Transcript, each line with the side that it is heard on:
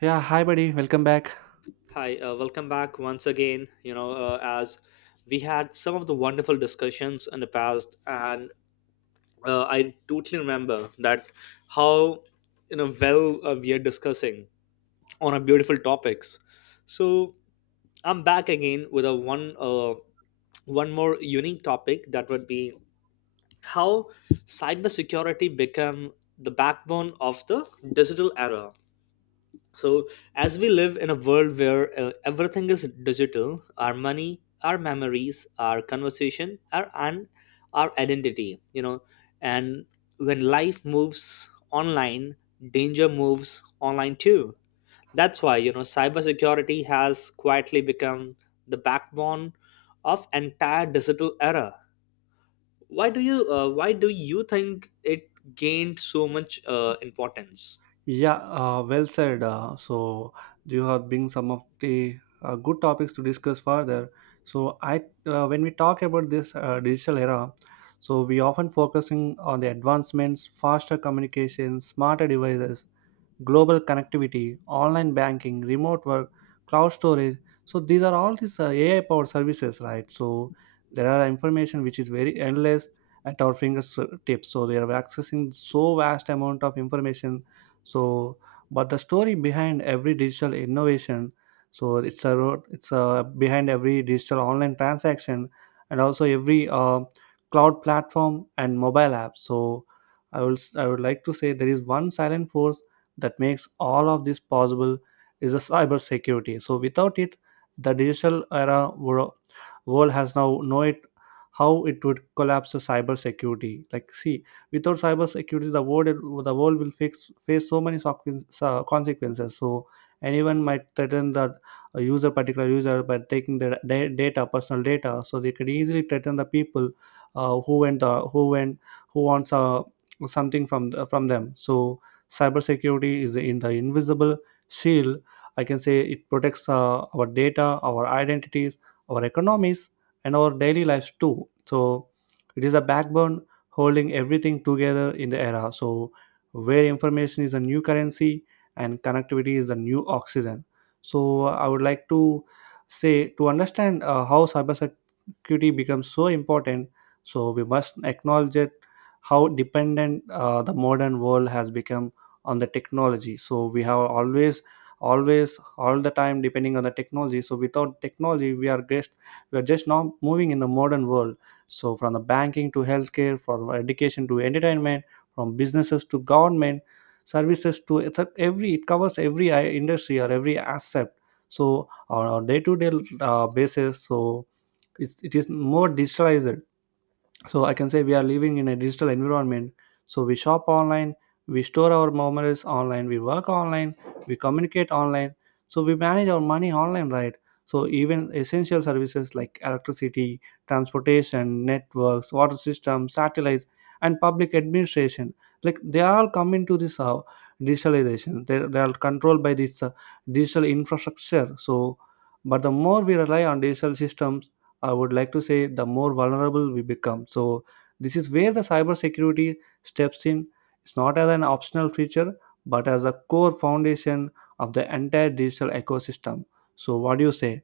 right: Yeah, hi buddy, welcome back.
left: Hi, welcome back once again. As we had some of the wonderful discussions in the past, and I totally remember that how we are discussing on a beautiful topics. So I'm back again with a one one more unique topic that would be how cybersecurity become the backbone of the digital era. So as we live in a world where everything is digital, our money, our memories, our conversation, our identity, you know. And when life moves online, danger moves online too. That's why, you know, cybersecurity has quietly become the backbone of entire digital era. Why do you think it gained so much importance?
right: Yeah, well said. So you have been some of the good topics to discuss further. So when we talk about this digital era, so we often focusing on the advancements, faster communication, smarter devices, global connectivity, online banking, remote work, cloud storage. So these are all these AI powered services, right? So there are information which is very endless at our fingertips. So they are accessing so vast amount of information. So but the story behind every digital innovation, so it's a road, it's a behind every digital online transaction and also every cloud platform and mobile app. So I would like to say there is one silent force that makes all of this possible is the cybersecurity. So without it, the digital era wor- world has now know it how it would collapse the cybersecurity. Like see, without cybersecurity, the world will face so many consequences. So anyone might threaten the a user, particular user, by taking their data, personal data. So they could easily threaten the people uh, who went uh, who went who wants something from from them. So cybersecurity is in the invisible shield, I can say. It protects our data, our identities, our economies, and our daily lives too. So it is a backbone holding everything together in the era. So where information is a new currency and connectivity is a new oxygen, so I would like to say, to understand how cybersecurity connectivity becomes so important, so we must acknowledge it, how dependent the modern world has become on the technology. So we have always all the time depending on the technology. So without technology we are just now moving in the modern world. So from the banking to healthcare, from education to entertainment, from businesses to government services, to every, it covers every industry or every aspect. So on a day-to-day basis, so it is more digitalized. So I can say we are living in a digital environment. So we shop online, we store our memories online, we work online, we communicate online. So we manage our money online, right? So even essential services like electricity, transportation networks, water systems, satellites, and public administration, like they all come into this digitalization. They are controlled by this digital infrastructure. So but the more we rely on digital systems, I would like to say the more vulnerable we become. So this is where the cybersecurity steps in. It's not as an optional feature, but as a core foundation of the entire digital ecosystem. So what do you say?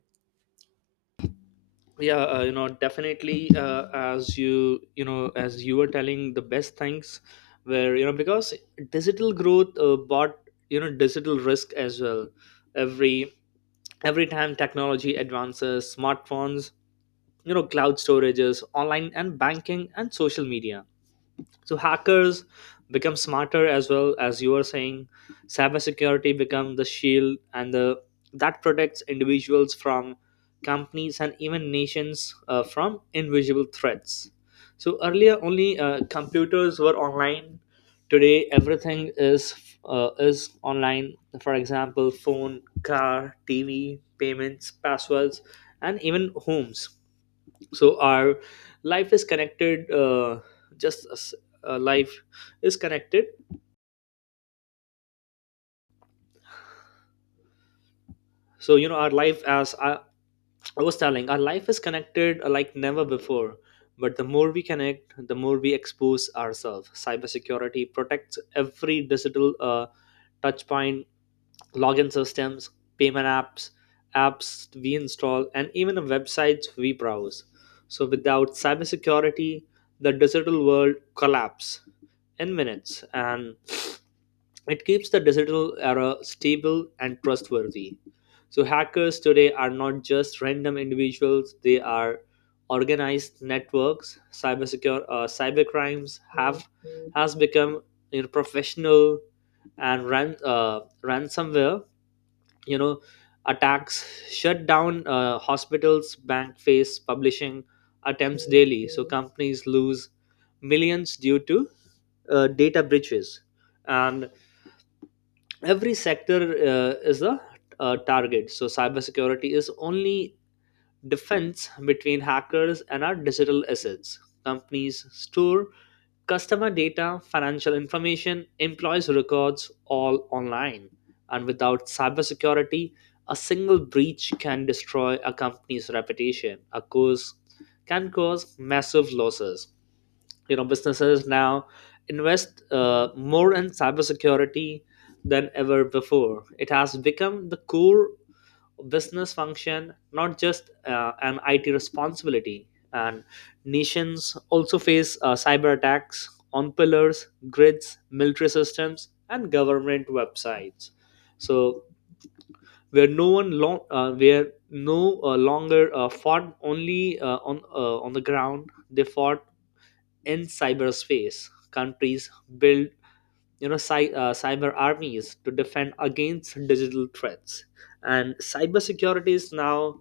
left: Yeah, you know, definitely, as you know, as you were telling, the best things were, you know, because digital growth bought, you know, digital risk as well. Every every time technology advances, smartphones, you know, cloud storages, online and banking and social media, so hackers become smarter. As well, as you are saying, cybersecurity become the shield and the that protects individuals, from companies and even nations, from invisible threats. So earlier only computers were online, today everything is online. For example, phone, car, TV, payments, passwords, and even homes. So our life is connected, just as life is connected so you know our life as I was telling, our life is connected like never before. But the more we connect, the more we expose ourselves. Cybersecurity protects every digital touch point, login systems, payment apps, we install, and even the websites we browse. So without cybersecurity, the digital world collapse in minutes. And it keeps the digital era stable and trustworthy. So hackers today are not just random individuals, they are organized networks. Cybercrimes have has become, you know, professional, and ransomware, you know, attacks shut down hospitals, bank face publishing attempts daily. So companies lose millions due to data breaches, and every sector is a target. So cybersecurity is only defense between hackers and our digital assets. Companies store customer data, financial information, employees records, all online. And without cybersecurity, a single breach can destroy a company's reputation a cause can cause massive losses. You know, businesses now invest more in cybersecurity than ever before. It has become the core business function, not just an it responsibility. And nations also face cyber attacks on pillars, grids, military systems, and government websites. So where no one long where no longer fought only on the ground, they fought in cyberspace. Countries build, you know, cyber armies to defend against digital threats, and cybersecurity is now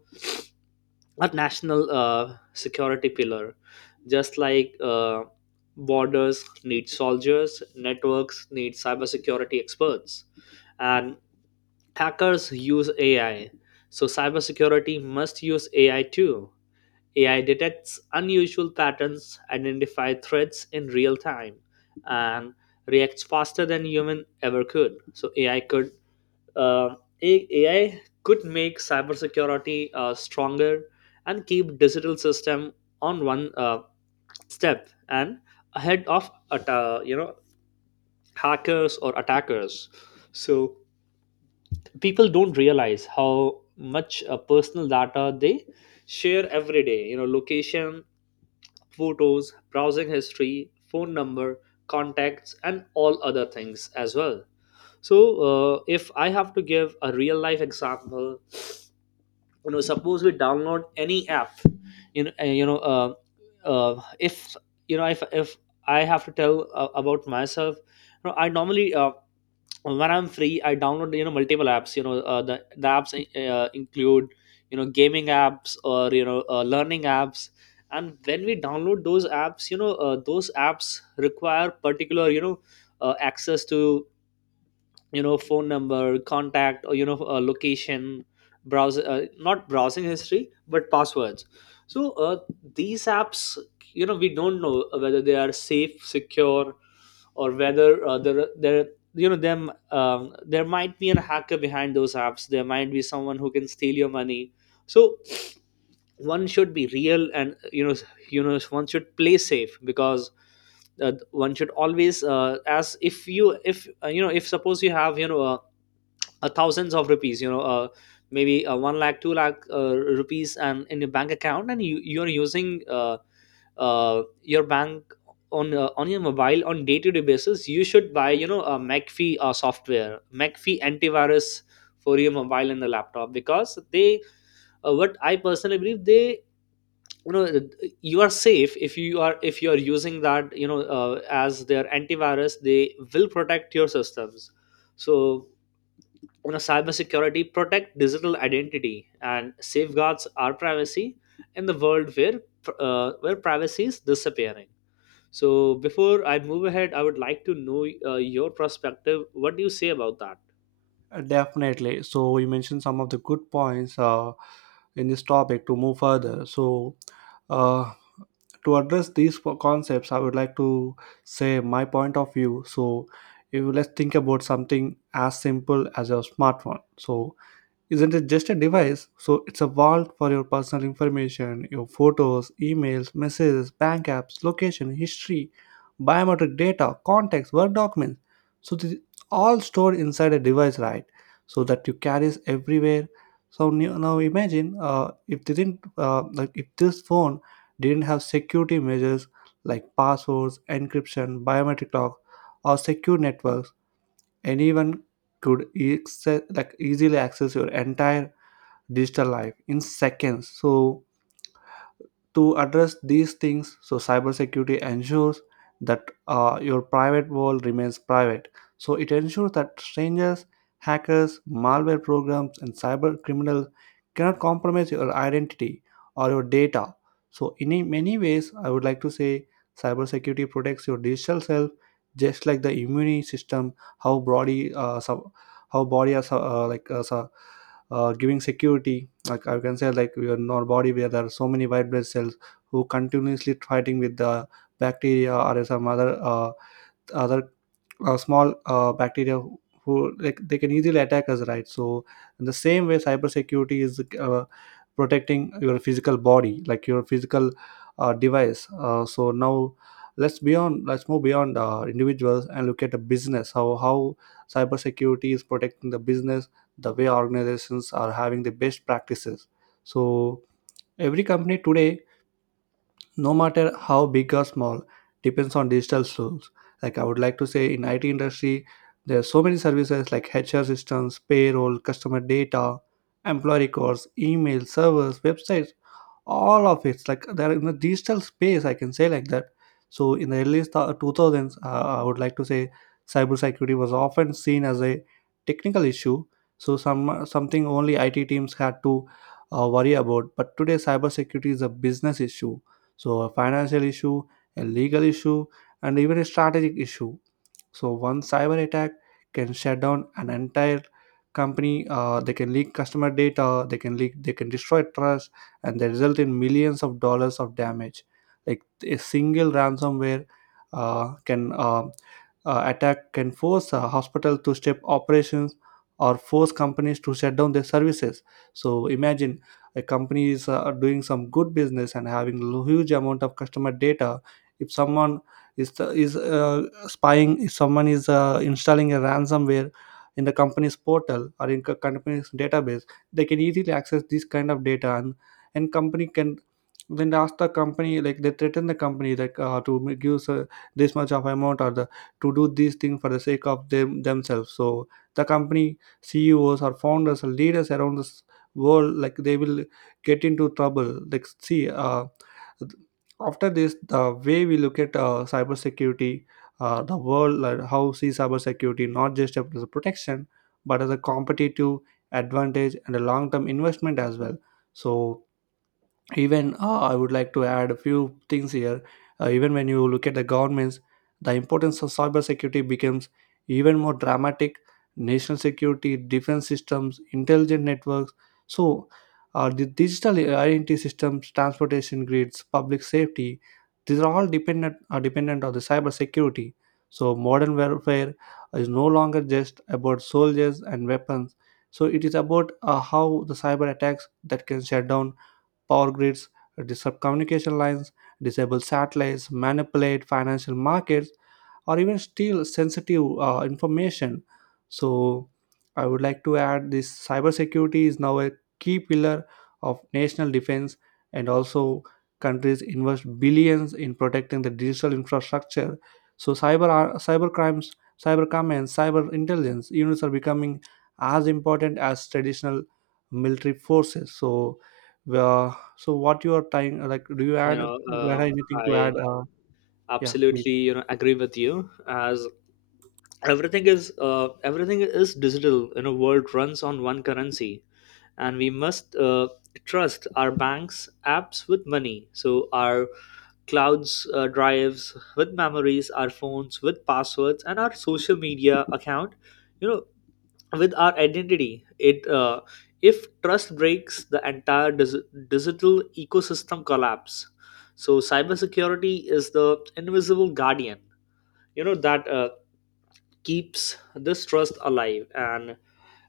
left: a national security pillar. Just like borders need soldiers, networks need cybersecurity experts, and hackers use AI. So cybersecurity must use AI too. AI detects unusual patterns, identifies threats in real time, and reacts faster than human ever could. So AI could uh, A- AI could make cybersecurity stronger and keep digital system on one step and ahead of atta you know hackers or attackers. So people don't realize how much personal data they share every day, you know, location, photos, browsing history, phone number, contacts, and all other things as well. So, if I have to give a real life example, you know, suppose we download any app, you know, if you know, if I have to tell about myself, you know, I normally when I'm free, I download, you know, multiple apps. You know, the apps include, you know, gaming apps or, you know, learning apps. And when we download those apps, you know, those apps require particular, you know, access to, you know, phone number, contact, or, you know, location, browser, not browsing history but passwords. So these apps, you know, we don't know whether they are safe, secure, or whether there there you know, them there might be a hacker behind those apps. There might be someone who can steal your money. So one should be real, and, you know, you know, one should play safe. Because one should always, as if you know, if suppose you have, you know, thousands of rupees, you know, maybe 1 lakh, 2 lakh rupees and in your bank account, and you you're using, your bank on, on your mobile, on day to day basis, you should buy, you know, a McAfee software, McAfee antivirus, for your mobile and the laptop, because they, what I personally believe, they, you know, you are safe if you are using that, you know, as their antivirus, they will protect your systems. So, you know, cybersecurity protect digital identity and safeguards our privacy in the world where privacy is disappearing. So before I move ahead, I would like to know your perspective. What do you say about that?
right: Definitely So you mentioned some of the good points in this topic to move further. So uh, to address these concepts, I would like to say my point of view. So if, let's think about something as simple as a smartphone. So isn't it just a device? So it's a vault for your personal information, your photos, emails, messages, bank apps, location, history, biometric data, contacts, work documents. So this is all stored inside a device, right? So that you carries everywhere. So now imagine if they didn't like if this phone didn't have security measures like passwords, encryption, biometric lock, or secure networks, anyone could easily access your entire digital life in seconds. So to address these things, so cybersecurity ensures that your private world remains private. So it ensures that strangers, hackers, malware programs, and cyber criminals cannot compromise your identity or your data. So in many ways I would like to say cybersecurity protects your digital self, just like the immune system. How body uh, sub, how body is like as a giving security. Like I can say, like, your, in our body, where there are so many white blood cells who continuously fighting with the bacteria or some other other small bacteria who, like, they can easily attack us, right? So in the same way cybersecurity is protecting your physical body, like your physical device. So now let's move beyond individuals and look at the business, how cybersecurity is protecting the business, the way organizations are having the best practices. So every company today, no matter how big or small, depends on digital tools. Like I would like to say, in IT industry, there are so many services like HR systems, payroll, customer data, employee records, email servers, websites, all of it's like they're in the digital space, I can say, like that. So in the early 2000s, I would like to say cybersecurity was often seen as a technical issue, so some something only IT teams had to worry about. But today cybersecurity is a business issue, so a financial issue, a legal issue, and even a strategic issue. So one cyber attack can shut down an entire company. They can leak customer data. They can leak. They can destroy trust, and they result in millions of dollars of damage. Like a single ransomware can attack can force a hospital to step operations or force companies to shut down their services. So imagine a company is doing some good business and having huge amount of customer data. If someone is spying, if someone is installing a ransomware in the company's portal or in company's database, they can easily access this kind of data, and company can then ask the company, like they threaten the company like to give this much of amount or the to do these things for the sake of them themselves. So the company CEOs or founders or leaders around this world, like they will get into trouble. Like see, after this the way we look at cybersecurity, the world, like how, see cybersecurity not just as a protection but as a competitive advantage and a long-term investment as well. So even, I would like to add a few things here. Even when you look at the governments, the importance of cybersecurity becomes even more dramatic. National security, defense systems, intelligent networks, so the digital identity systems, transportation grids, public safety, these are all dependent, are dependent on the cybersecurity. So modern warfare is no longer just about soldiers and weapons. So it is about how the cyber attacks that can shut down power grids, disrupt communication lines, disable satellites, manipulate financial markets, or even steal sensitive information. So I would like to add this, cybersecurity is now a key pillar of national defense, and also countries invest billions in protecting the digital infrastructure. So cyber crimes, cyber comments, cyber intelligence units are becoming as important as traditional military forces. So so what you are trying, like do you
left: You
right: add, do
left: know,
right: you have anything to
left: I
right: add? Yeah,
left: absolutely,
right: please.
left: you know, agree with you. As everything is digital, you know, world runs on one currency, and we must trust our banks apps with money. So our clouds drives with memories, our phones with passwords, and our social media account, you know, with our identity. It If trust breaks, the entire digital ecosystem collapse. So cybersecurity is the invisible guardian, you know, that keeps this trust alive. And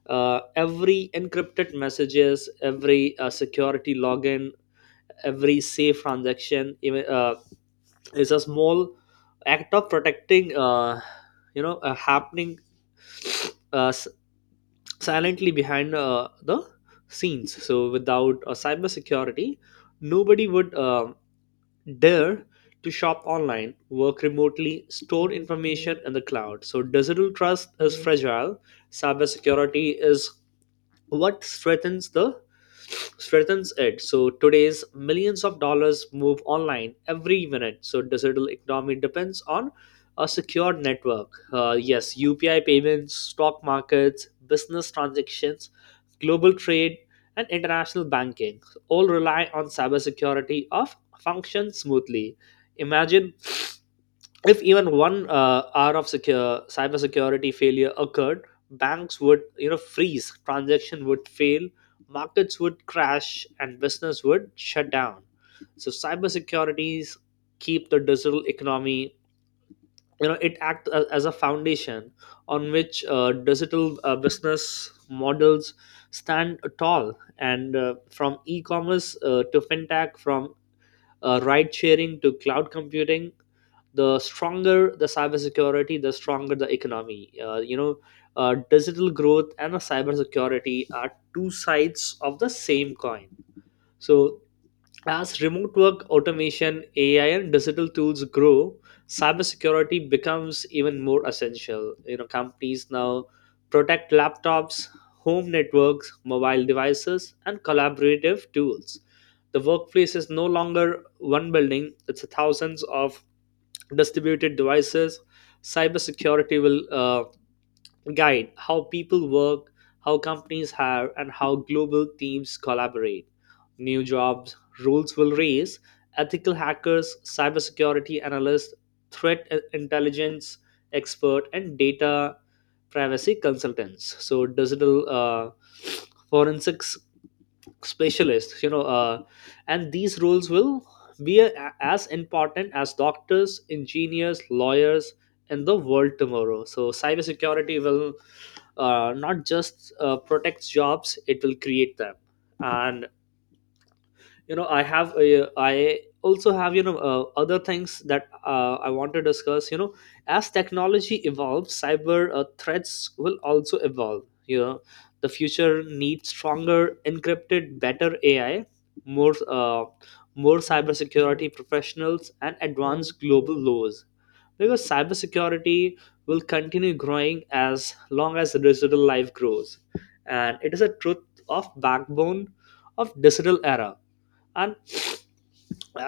left: every encrypted messages, every security login, every safe transaction, even it's a small act of protecting, happening uh, s- silently behind the scenes. So without cybersecurity, nobody would dare to shop online, work remotely, store information in the cloud. So digital trust is fragile. Cybersecurity is what strengthens it. So today's millions of dollars move online every minute. So digital economy depends on a secured network. Yes, UPI payments, stock markets, business transactions, global trade, and international banking all rely on cybersecurity of function smoothly. Imagine if even one hour of secure cybersecurity failure occurred, banks would, you know, freeze, transaction would fail, markets would crash, and business would shut down. So cybersecurities keep the digital economy. You know, it acts as a foundation on which digital business models stand tall. And from e-commerce to fintech, from ride sharing to cloud computing, the stronger the cybersecurity, the stronger the economy. You know, digital growth and the cybersecurity are two sides of the same coin. So as remote work, automation, AI, and digital tools grow, cybersecurity becomes even more essential. You know, companies now protect laptops, home networks, mobile devices, and collaborative tools. The workplace is no longer one building; it's thousands of distributed devices. Cybersecurity will guide how people work, how companies hire, and how global teams collaborate. New jobs rules will raise ethical hackers, cybersecurity analysts, intelligence expert, and data privacy consultants. So digital forensics specialists, and these roles will as important as doctors, engineers, lawyers in the world tomorrow. So cybersecurity will not just protect jobs, it will create them. And you know, I also have, you know, other things that I want to discuss. You know, as technology evolves, cyber threats will also evolve. You know, the future needs stronger encrypted, better AI, more, uh, cybersecurity professionals, and advanced global laws. Because cybersecurity will continue growing as long as the digital life grows, and it is a truth of backbone of digital era. And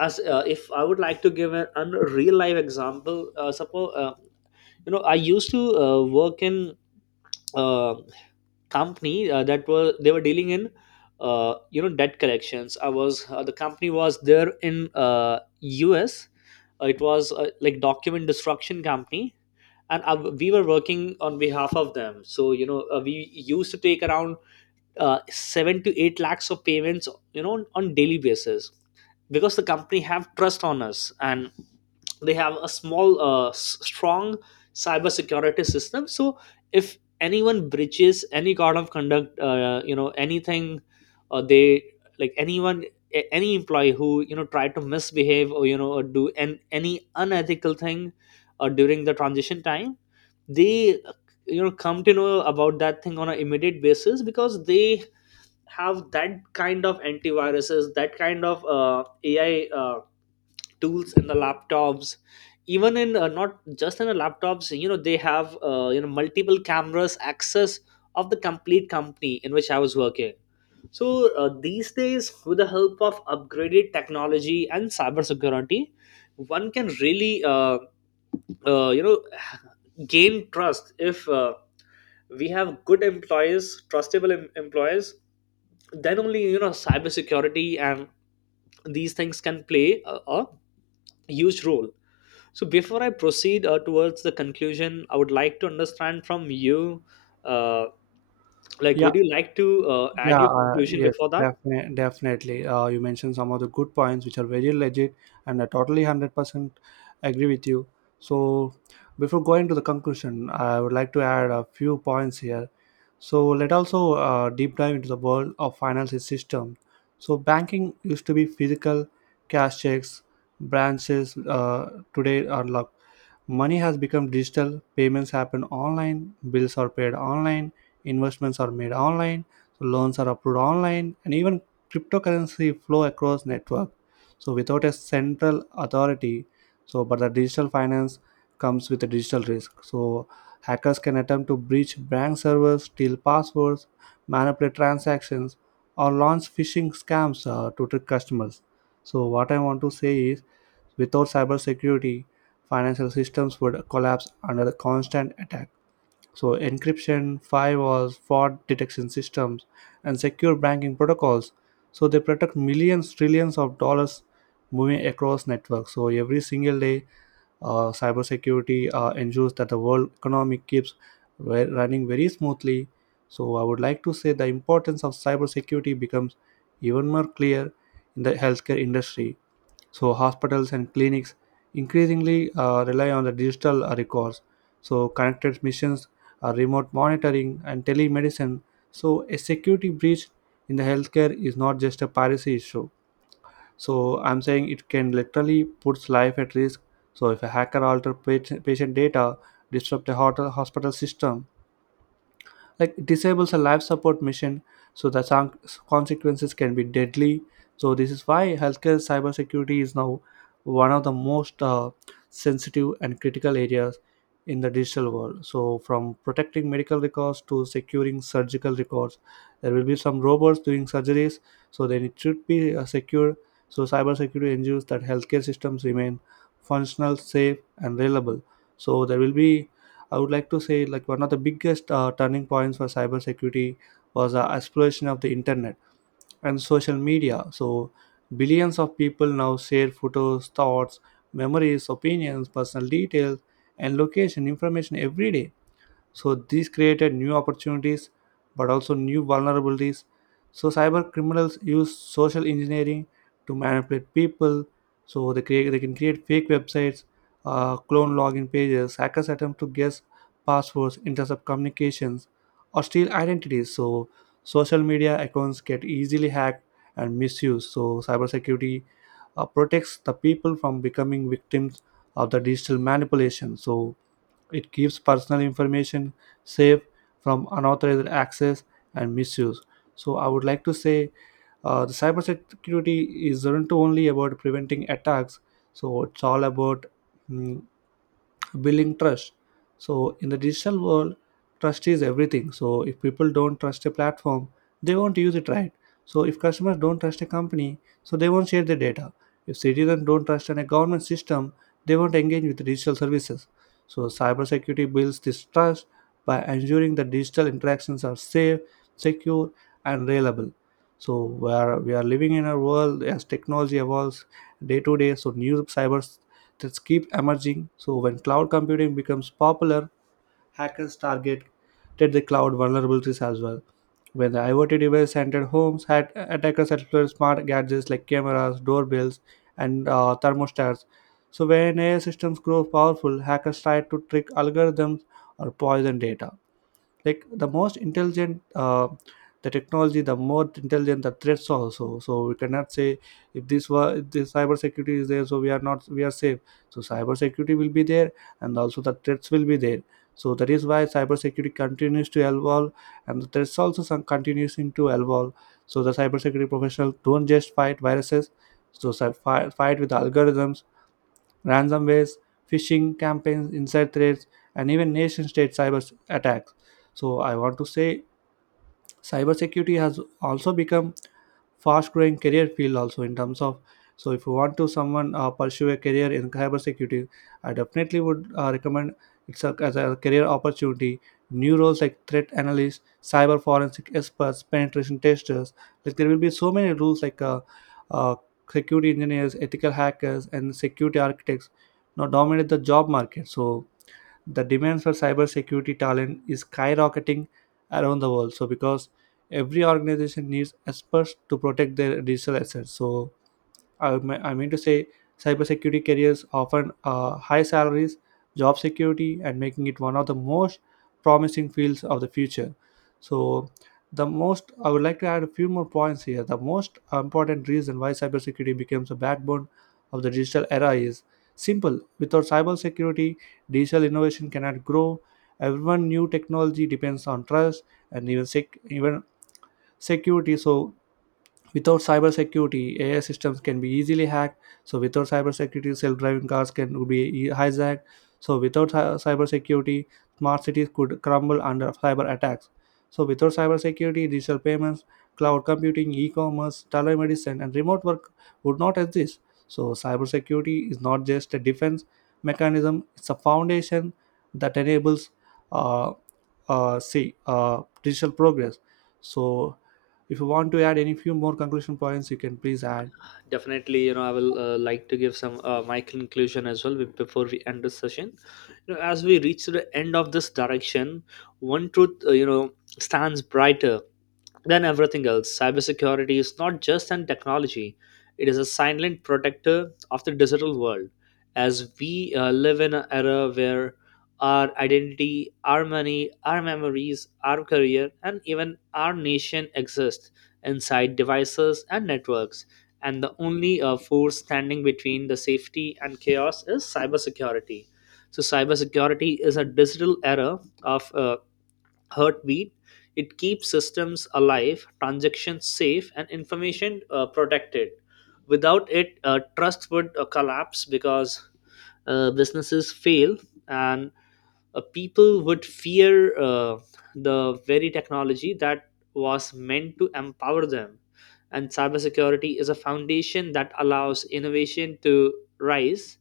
left: as if I would like to give a real life example, suppose, you know, I used to work in a company that was they were dealing in, you know, debt collections. I was The company was there in, US. It was like document destruction company. and I, we were working on behalf of them. So you know, we used to take around 7 to 8 lakhs of payments, you know, on daily basis, because the company have trust on us, and they have a small, strong cybersecurity system. So if anyone breaches any code of conduct, you know, anything, they like anyone, any employee who, you know, try to misbehave, or, you know, or do any unethical thing during the transition time, they you know, come to know about that thing on an immediate basis, because they have that kind of antiviruses, that kind of AI tools in the laptops, even in, not just in the laptops, you Know they have multiple cameras access of the complete company in which I was working. so these days, with the help of upgraded technology and cybersecurity, one can really uh, you know gain trust. If we have good employees, employees, then only you know cybersecurity and these things can play a huge role. So before I proceed towards the conclusion, I would like to understand from you, uh, like,
right: Yeah.
left: would you like to add
right: Yeah,
left: your conclusion
right: yes,
left: before that?
right: definitely, definitely. You mentioned some of the good points, which are very legit, and I totally 100% agree with you. So, before going to the conclusion, I would like to add a few points here. So, let also deep dive into the world of financial system. So, banking used to be physical, cash, checks, branches. Today are like money has become digital. Payments happen online. Bills are paid online. Investments are made online, so loans are approved online, and even cryptocurrency flow across network. So without a central authority, so but the digital finance comes with a digital risk. So hackers can attempt to breach bank servers, steal passwords, manipulate transactions, or launch phishing scams to trick customers. So what I want to say is, without cybersecurity, financial systems would collapse under the constant attack. So encryption, firewalls, fraud detection systems, and secure banking protocols. So they protect millions, trillions of dollars moving across networks. So every single day, cybersecurity ensures that the world economy keeps running very smoothly. So I would like to say the importance of cybersecurity becomes even more clear in the healthcare industry. So hospitals and clinics increasingly rely on the digital records. So connected missions, remote monitoring, and telemedicine. So, a security breach in the healthcare is not just a piracy issue. So, I'm saying it can literally puts life at risk. So, if a hacker alter patient data, disrupt the hotel hospital system, like it disables a life support mission so consequences can be deadly. So this is why healthcare cybersecurity is now one of the most sensitive and critical areas in the digital world. So from protecting medical records to securing surgical records, there will be some robots doing surgeries, so then it should be secure. So cybersecurity ensures that healthcare systems remain functional, safe, and reliable. So there will be, I would like to say, like one of the biggest turning points for cybersecurity was the explosion of the internet and social media. So billions of people now share photos, thoughts, memories, opinions, personal details, and location information every day. So these created new opportunities but also new vulnerabilities. So cyber criminals use social engineering to manipulate people. So they can create fake websites, clone login pages. Hackers attempt to guess passwords, intercept communications, or steal identities. So social media accounts get easily hacked and misused. So cybersecurity protects the people from becoming victims of the digital manipulation. So it keeps personal information safe from unauthorized access and misuse. So I would like to say, the cybersecurity isn't only about preventing attacks. So it's all about, mm, building trust. So in the digital world, trust is everything. So if people don't trust a platform, they won't use it, right? So if customers don't trust a company, so they won't share their data. If citizens don't trust in a government system, they won't engage with digital services. So cybersecurity builds this trust by ensuring that digital interactions are safe, secure, and reliable. So where we are living in a world as technology evolves day to day, so new cyber that keep emerging. So when cloud computing becomes popular, hackers target did the cloud vulnerabilities as well. When the IoT device entered homes, had attackers exploited smart gadgets like cameras, doorbells, and thermostats. So when AI systems grow powerful, hackers try to trick algorithms or poison data, like the most intelligent the technology, the more intelligent the threats also. So we cannot say if this was if this cyber security is there, so we are not we are safe. So cyber security will be there, and also the threats will be there. So that is why cyber security continues to evolve, and the threats also some continues to evolve. So the cyber security professional don't just fight viruses, so fight with algorithms, ransomwares, phishing campaigns, inside threats, and even nation state cyber attacks. So, I want to say cybersecurity has also become fast growing career field, also in terms of, so if you want to someone pursue a career in cybersecurity, I definitely would recommend it's a, as a career opportunity. New roles like threat analysts, cyber forensic experts, penetration testers, like there will be so many roles like uh, security engineers, ethical hackers, and security architects now dominate the job market. So the demand for cybersecurity talent is skyrocketing around the world. So because every organization needs experts to protect their digital assets. So I mean to say, cybersecurity careers often high salaries, job security, and making it one of the most promising fields of the future. So, the most, I would like to add a few more points here. The most important reason why cybersecurity becomes a backbone of the digital era is simple. Without cybersecurity, digital innovation cannot grow. Everyone new technology depends on trust and even security. So without cybersecurity, AI systems can be easily hacked. So without cybersecurity, self-driving cars can be hijacked. So without cybersecurity, smart cities could crumble under cyber attacks. So without cybersecurity, digital payments, cloud computing, e-commerce, telemedicine, and remote work would not exist. So cybersecurity is not just a defense mechanism; it's a foundation that enables, uh, digital progress. So if you want to add any few more conclusion points, you can please add.
left: Definitely, you know, I will like to give some my conclusion as well before we end this session. You know, as we reach to the end of this direction, one truth stands brighter than everything else. Cybersecurity is not just an technology, it is a silent protector of the digital world. As we live in an era where our identity, our money, our memories, our career, and even our nation exist inside devices and networks, and the only force standing between the safety and chaos is cybersecurity. So, cybersecurity is a digital era of heartbeat. It keeps systems alive, transactions safe, and information protected. Without it, trust would collapse, because businesses fail and people would fear the very technology that was meant to empower them. And cybersecurity is a foundation that allows innovation to rise.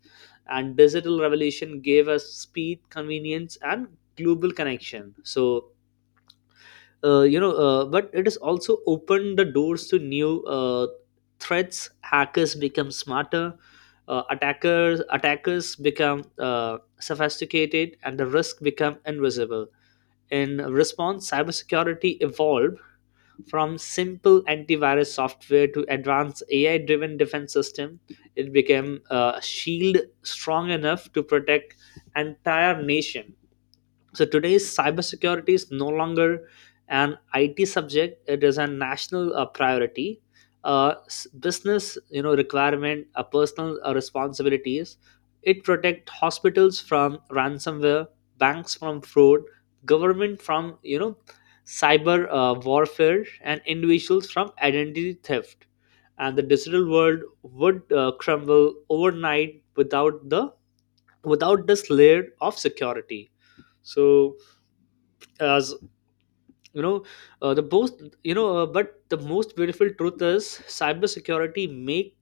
left: And digital revolution gave us speed, convenience, and global connection. But it has also opened the doors to new threats. Hackers become smarter, attackers become sophisticated, and the risk become invisible. In response, cybersecurity evolved from simple antivirus software to advanced AI-driven defense system. It became a shield strong enough to protect entire nation. So today's cybersecurity is no longer an IT subject; it is a national priority, business you know requirement, personal responsibilities. It protect hospitals from ransomware, banks from fraud, government from you know cyber warfare, and individuals from identity theft. And the digital world would crumble overnight without this layer of security. So, as you know the most you know but the most beautiful truth is cybersecurity make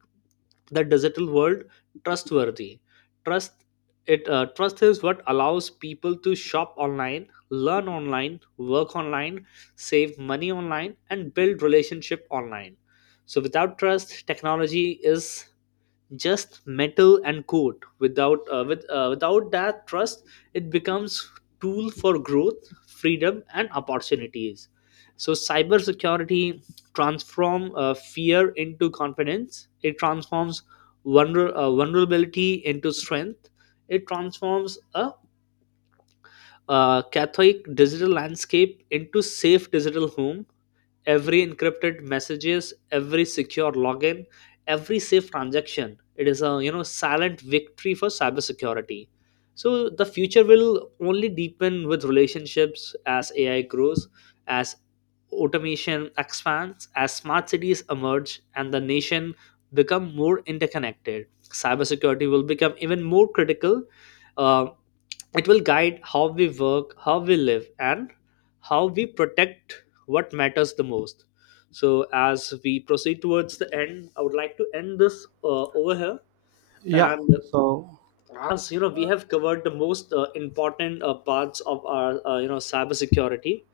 left: the digital world trustworthy. Trust, it trust is what allows people to shop online, learn online, work online, save money online, and build relationship online. So without trust, technology is just metal and code. Without that trust, it becomes tool for growth, freedom, and opportunities. So cybersecurity transform fear into confidence. It transforms vulnerability into strength. It transforms a Catholic digital landscape into safe digital home. Every encrypted messages, every secure login, every safe transaction, it is a you know silent victory for cybersecurity. So the future will only deepen with relationships. As AI grows, as automation expands, as smart cities emerge, and the nation become more interconnected, cybersecurity will become even more critical. uh, it will guide how we work, how we live, and how we protect what matters the most. So, as we proceed towards the end, I would like to end this over here.
right: Yeah,
left: And
right: so
left: as you know, we have covered the most important parts of our cybersecurity.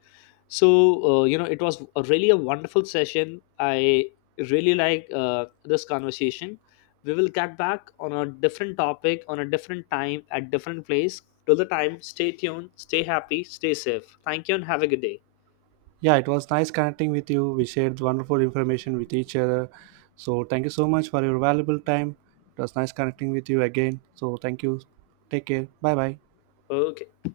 left: So it was a really a wonderful session. I really like this conversation. We will get back on a different topic on a different time at different place. Till the time, stay tuned, stay happy, stay safe. Thank you and have a good day.
right: yeah, it was nice connecting with you. We shared wonderful information with each other, so thank you so much for your valuable time. It was nice connecting with you again, so thank you. Take care, bye bye.
left: Okay.